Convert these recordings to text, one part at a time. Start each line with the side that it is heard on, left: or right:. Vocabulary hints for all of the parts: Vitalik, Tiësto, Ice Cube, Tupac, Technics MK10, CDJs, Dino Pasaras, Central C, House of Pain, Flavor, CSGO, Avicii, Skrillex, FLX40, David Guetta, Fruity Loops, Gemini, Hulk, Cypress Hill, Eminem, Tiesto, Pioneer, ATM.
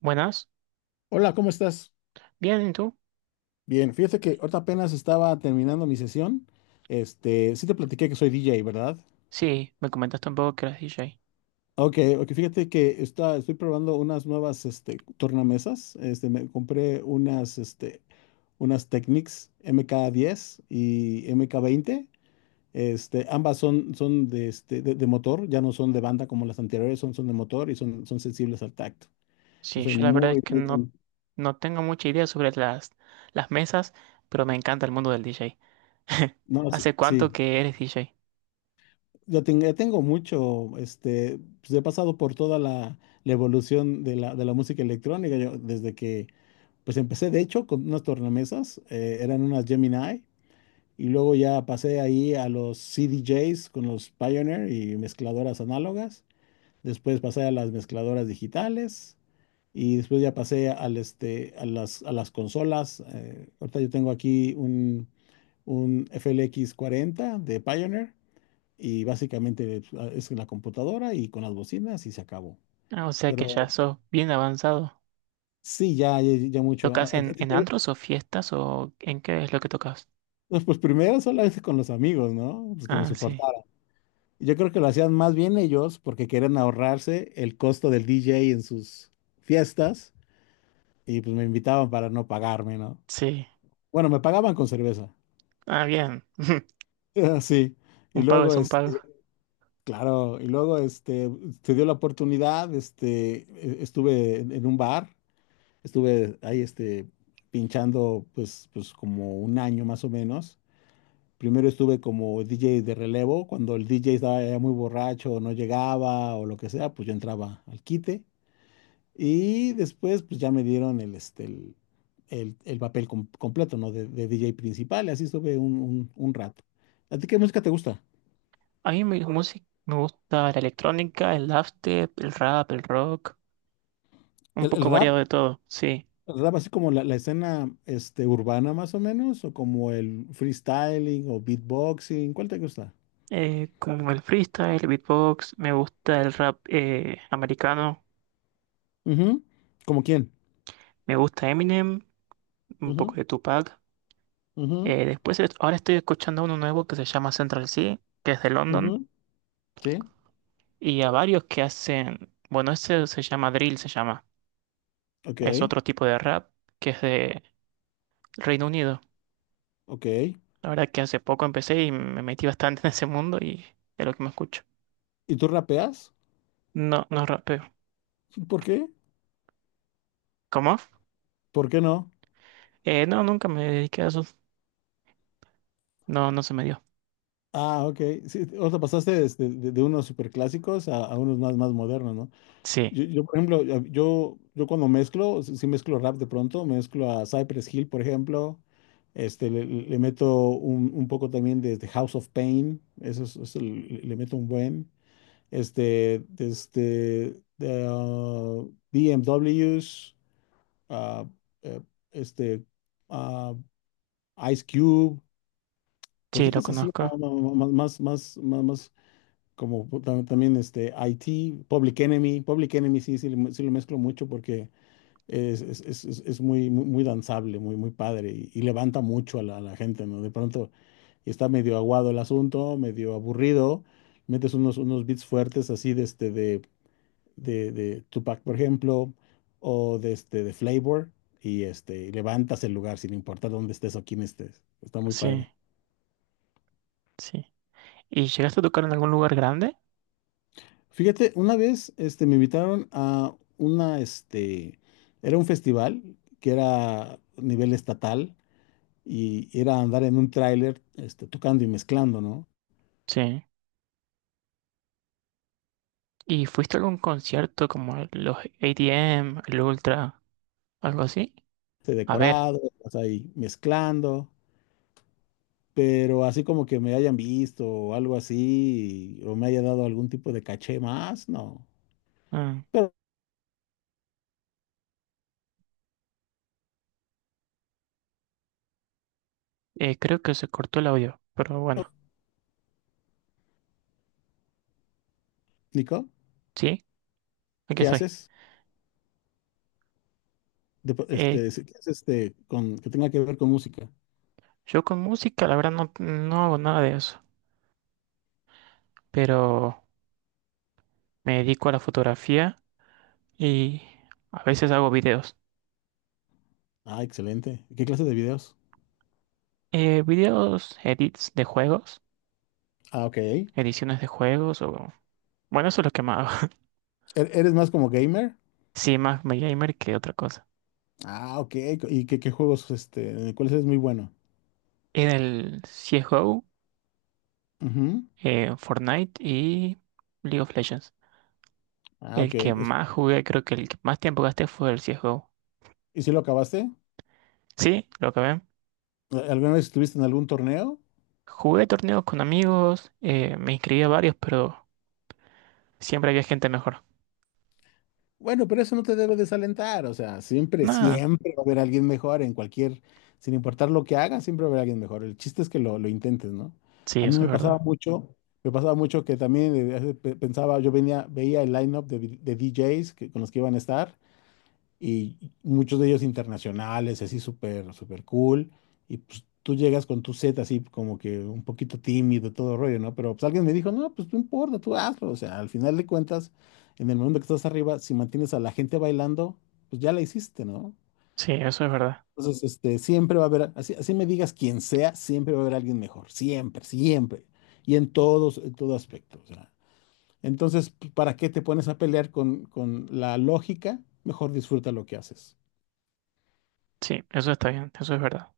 right: Buenas,
left: Hola, ¿cómo estás?
right: bien, ¿y tú?
left: Bien, fíjate que ahorita apenas estaba terminando mi sesión. Sí te platiqué que soy DJ, ¿verdad?
right: Sí, me comentaste un poco que eras DJ.
left: Ok, ok, fíjate que estoy probando unas nuevas, tornamesas. Me compré unas Technics MK10 y MK20. Ambas son de, de motor, ya no son de banda como las anteriores, son de motor y son sensibles al tacto. Yo
right: Sí,
left: soy
right: yo la verdad es
left: muy,
right: que
left: muy...
right: no,
left: con-
right: no tengo mucha idea sobre las mesas, pero me encanta el mundo del DJ.
left: No, sí,
right: ¿Hace
left: sí.
right: cuánto que eres DJ?
left: Ya tengo mucho, pues he pasado por toda la evolución de la música electrónica, yo, desde que, pues empecé de hecho con unas tornamesas, eran unas Gemini, y luego ya pasé ahí a los CDJs con los Pioneer y mezcladoras análogas, después pasé a las mezcladoras digitales, y después ya pasé al, este, a las consolas, ahorita yo tengo aquí un FLX40 de Pioneer, y básicamente pues, es en la computadora y con las bocinas y se acabó.
right: Ah, o sea que
left: Pero
right: ya sos bien avanzado.
left: sí, ya, ya, ya mucho.
right: ¿Tocas en antros o fiestas o en qué es lo que tocas?
left: No, pues primero solamente con los amigos, ¿no? Pues que me
right: Ah, sí,
left: soportaran. Yo creo que lo hacían más bien ellos porque querían ahorrarse el costo del DJ en sus fiestas y pues me invitaban para no pagarme, ¿no?
right: sí.
left: Bueno, me pagaban con cerveza.
right: Ah, bien.
left: Sí. Y
right: Un pago
left: luego,
right: es un pago.
left: este, claro, y luego, este, se dio la oportunidad, estuve en un bar. Estuve ahí, pinchando pues, como un año más o menos. Primero estuve como DJ de relevo, cuando el DJ estaba ya muy borracho, no llegaba o lo que sea, pues yo entraba al quite. Y después pues ya me dieron el, este, el papel completo, ¿no? De DJ principal, y así estuve un rato. ¿A ti qué música te gusta?
right: A mí mi música me gusta la electrónica, el dubstep, el rap, el rock, un
left: ¿El
right: poco
left: rap?
right: variado de todo, sí.
left: ¿El rap así como la escena urbana más o menos? ¿O como el freestyling o beatboxing? ¿Cuál te gusta?
right: Como el freestyle, el beatbox, me gusta el rap americano,
left: Ujú. ¿Como quién?
right: me gusta Eminem, un poco
left: Ujú,
right: de Tupac.
left: ujú,
right: Después, ahora estoy escuchando uno nuevo que se llama Central C, que es de London,
left: ujú. Sí.
right: y a varios que hacen, bueno, ese se llama drill, se llama,
left: Ok,
right: es otro tipo de rap que es de Reino Unido.
left: ok.
right: La verdad que hace poco empecé y me metí bastante en ese mundo y es lo que me escucho.
left: ¿Y tú rapeas?
right: No, no rapeo.
left: ¿Por qué?
right: ¿Cómo?
left: ¿Por qué no?
right: No, nunca me dediqué a eso. No, no se me dio.
left: Ah, ok. Sí, o sea, pasaste de unos superclásicos a unos más modernos, ¿no?
right: Sí,
left: Yo, por ejemplo, yo cuando mezclo, sí mezclo rap de pronto, mezclo a Cypress Hill, por ejemplo. Le le- le meto un poco también de House of Pain, eso le meto un buen. Este, desde de, ah, BMWs, ah, eh, este, ah, Ice Cube,
right: sí, lo
left: cositas así, ¿no?
right: conozco.
left: No, no, más, más, más, más, como también IT, Public Enemy sí, sí lo mezclo mucho porque es muy, muy, muy danzable, muy, muy padre y levanta mucho a la gente, ¿no? De pronto está medio aguado el asunto, medio aburrido, metes unos beats fuertes así de Tupac, por ejemplo, o de Flavor, y levantas el lugar sin importar dónde estés o quién estés. Está muy
right: Sí.
left: padre.
right: Sí. ¿Y llegaste a tocar en algún lugar grande?
left: Fíjate, una vez, me invitaron, era un festival que era a nivel estatal y era andar en un tráiler, tocando y mezclando, ¿no?
right: Sí. ¿Y fuiste a algún concierto como los ATM, el Ultra, algo así?
left: Este,
right: A ver,
left: decorado, o sea, y mezclando, pero así como que me hayan visto o algo así, o me haya dado algún tipo de caché más, no.
right: mm,
left: Pero,
right: creo que se cortó el audio, pero bueno,
left: Nico.
right: sí, aquí
left: ¿Qué
right: estoy.
left: haces?
right: Eh,
left: ¿Qué haces, que tenga que ver con música?
right: yo con música, la verdad, no, no hago nada de eso, pero me dedico a la fotografía y a veces hago videos.
left: Ah, excelente. ¿Qué clase de videos?
right: Videos, edits de juegos,
left: Ah, ok. ¿E-
right: ediciones de juegos o... Bueno, eso es lo que más hago.
left: ¿Eres más como gamer?
right: Sí, más gamer que otra cosa.
left: Ah, ok. ¿Y qué juegos, en cuáles eres muy bueno?
right: En el CSGO,
left: Ujú.
right: Fortnite y League of Legends.
left: Ah, ok.
right: El que más jugué, creo que el que más tiempo gasté fue el CSGO.
left: ¿Y si lo acabaste?
right: Sí, lo que ven.
left: ¿Alguna vez estuviste en algún torneo?
right: Jugué torneos con amigos, me inscribí a varios, pero siempre había gente mejor.
left: Bueno, pero eso no te debe desalentar, o sea, siempre,
right: Nada,
left: siempre va a haber alguien mejor en cualquier, sin importar lo que hagas, siempre va a haber alguien mejor. El chiste es que lo intentes, ¿no?
right: sí,
left: A mí
right: eso
left: me
right: es
left: pasaba
right: verdad.
left: mucho, me pasaba mucho que también pensaba, yo veía el lineup de DJs con los que iban a estar y muchos de ellos internacionales, así súper, súper cool, y pues tú llegas con tu set así como que un poquito tímido, todo rollo, ¿no? Pero pues alguien me dijo, no, pues no importa, tú hazlo, o sea, al final de cuentas, en el momento que estás arriba, si mantienes a la gente bailando, pues ya la hiciste, ¿no?
right: Sí, eso es verdad.
left: Entonces, siempre va a haber, así, así me digas quién sea, siempre va a haber alguien mejor, siempre, siempre, y en todo aspecto, o sea. Entonces, ¿para qué te pones a pelear con la lógica? Mejor disfruta lo que haces.
right: Sí, eso está bien, eso es verdad.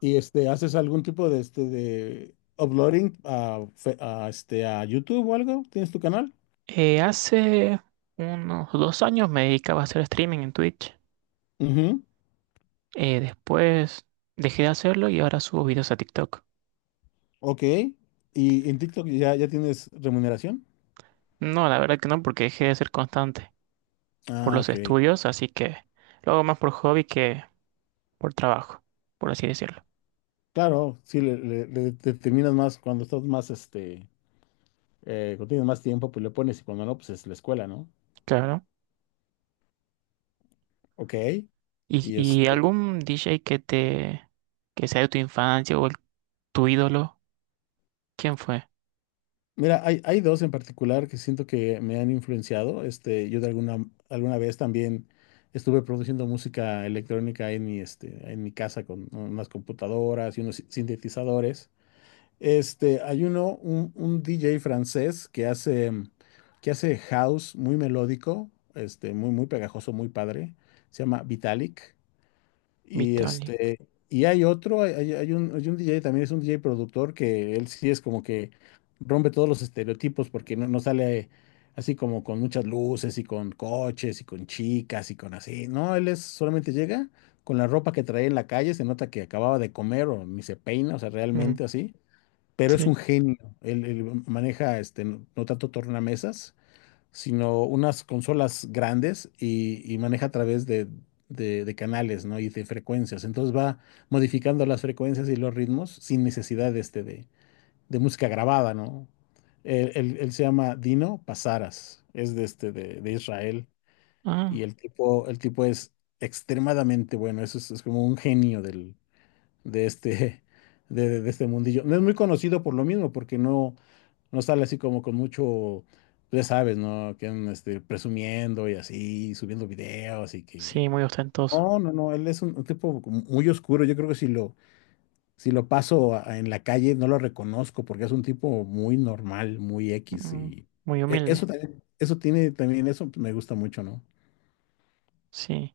left: Y ¿haces algún tipo de uploading a, Fe- a, este, a YouTube o algo? ¿Tienes tu canal?
right: Hace unos 2 años me dedicaba a hacer streaming en Twitch.
left: Ujú.
right: Después dejé de hacerlo y ahora subo videos a TikTok.
left: Ok. ¿Y en TikTok ya tienes remuneración?
right: No, la verdad que no, porque dejé de ser constante. Por
left: Ah,
right: los
left: ok.
right: estudios, así que lo hago más por hobby que por trabajo, por así decirlo.
left: Claro, sí, le determinas más cuando estás más, cuando tienes más tiempo, pues le pones y cuando no, pues es la escuela, ¿no?
right: Claro.
left: Ok. Y
right: ¿Y, y
left: este,
right: algún DJ que te que sea de tu infancia o tu ídolo? ¿Quién fue?
left: Mira, hay dos en particular que siento que me han influenciado. Yo de alguna vez también estuve produciendo música electrónica en mi casa con unas computadoras y unos sintetizadores. Hay un DJ francés que hace house muy melódico, muy, muy pegajoso, muy padre. Se llama Vitalik. Y
right: Vitalik.
left: este, y hay otro, hay- hay un DJ, también es un DJ productor que él sí es como que rompe todos los estereotipos porque no sale así como con muchas luces y con coches y con chicas y con así. No, él es solamente llega con la ropa que trae en la calle, se nota que acababa de comer o ni se peina, o sea,
right: Ujú,
left: realmente así. Pero es un
right: sí.
left: genio. Él maneja, no, no tanto tornamesas sino unas consolas grandes y maneja a través de canales, ¿no? Y de frecuencias. Entonces va modificando las frecuencias y los ritmos sin necesidad de música grabada, ¿no? Él se llama Dino Pasaras, es de Israel,
right: Ah,
left: y el tipo es extremadamente bueno, es como un genio de este, de este mundillo. No es muy conocido por lo mismo, porque no. No sale así como con mucho, ya sabes, ¿no? Que andan presumiendo y así, subiendo videos y que.
right: sí, muy ostentoso.
left: No, no, no, él es un tipo como muy oscuro. Yo creo que si lo paso en la calle no lo reconozco porque es un tipo muy normal, muy X,
right: Mm,
left: y
right: muy
left: eso
right: humilde.
left: también, eso me gusta mucho, ¿no?
right: Sí.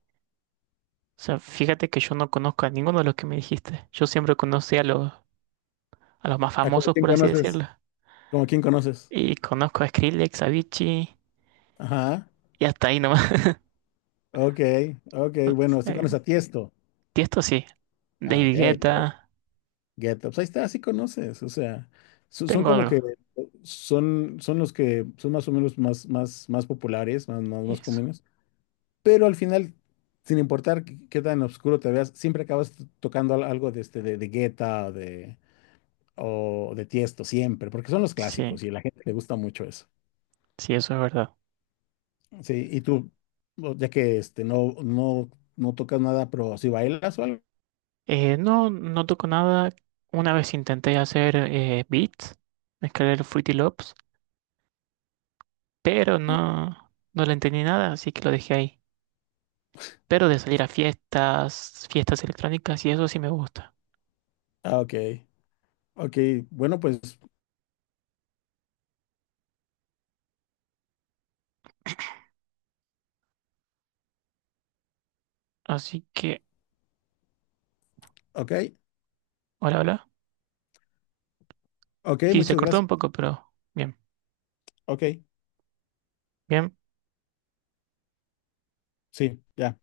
right: O sea, fíjate que yo no conozco a ninguno de los que me dijiste. Yo siempre conocí a los más
left: Ah, como
right: famosos,
left: quién
right: por así
left: conoces,
right: decirlo.
left: como quién conoces.
right: Y conozco a Skrillex, a Avicii
left: Ajá,
right: y hasta ahí nomás.
left: ok, ok,
right: O
left: bueno, sí
right: sea,
left: conoces a Tiesto.
right: Tiesto sí.
left: Ah, ok,
right: David Guetta.
left: Get Up. Ahí está, sí conoces, o sea, so- son
right: Tengo
left: como
right: algo.
left: que son los que son más o menos, más, más, más populares, más, más, más
right: Eso.
left: comunes, pero al final, sin importar qué tan oscuro te veas, siempre acabas tocando algo de Guetta o o de Tiesto, siempre, porque son los
right: Sí,
left: clásicos y a la gente le gusta mucho eso.
right: sí, eso es verdad.
left: Sí, y tú, ya que no, no, no tocas nada, pero si bailas o algo.
right: No, no toco nada. Una vez intenté hacer beats, mezclar Fruity Loops, pero no, no le entendí nada, así que lo dejé ahí. Pero de salir a fiestas, fiestas electrónicas y eso sí me gusta.
left: Ah, ok, ok, bueno, pues,
right: Así que,
left: ok,
right: hola, hola.
left: ok,
right: Sí, se
left: muchas
right: cortó un
left: gracias,
right: poco, pero bien,
left: ok,
right: bien.
left: sí, ya.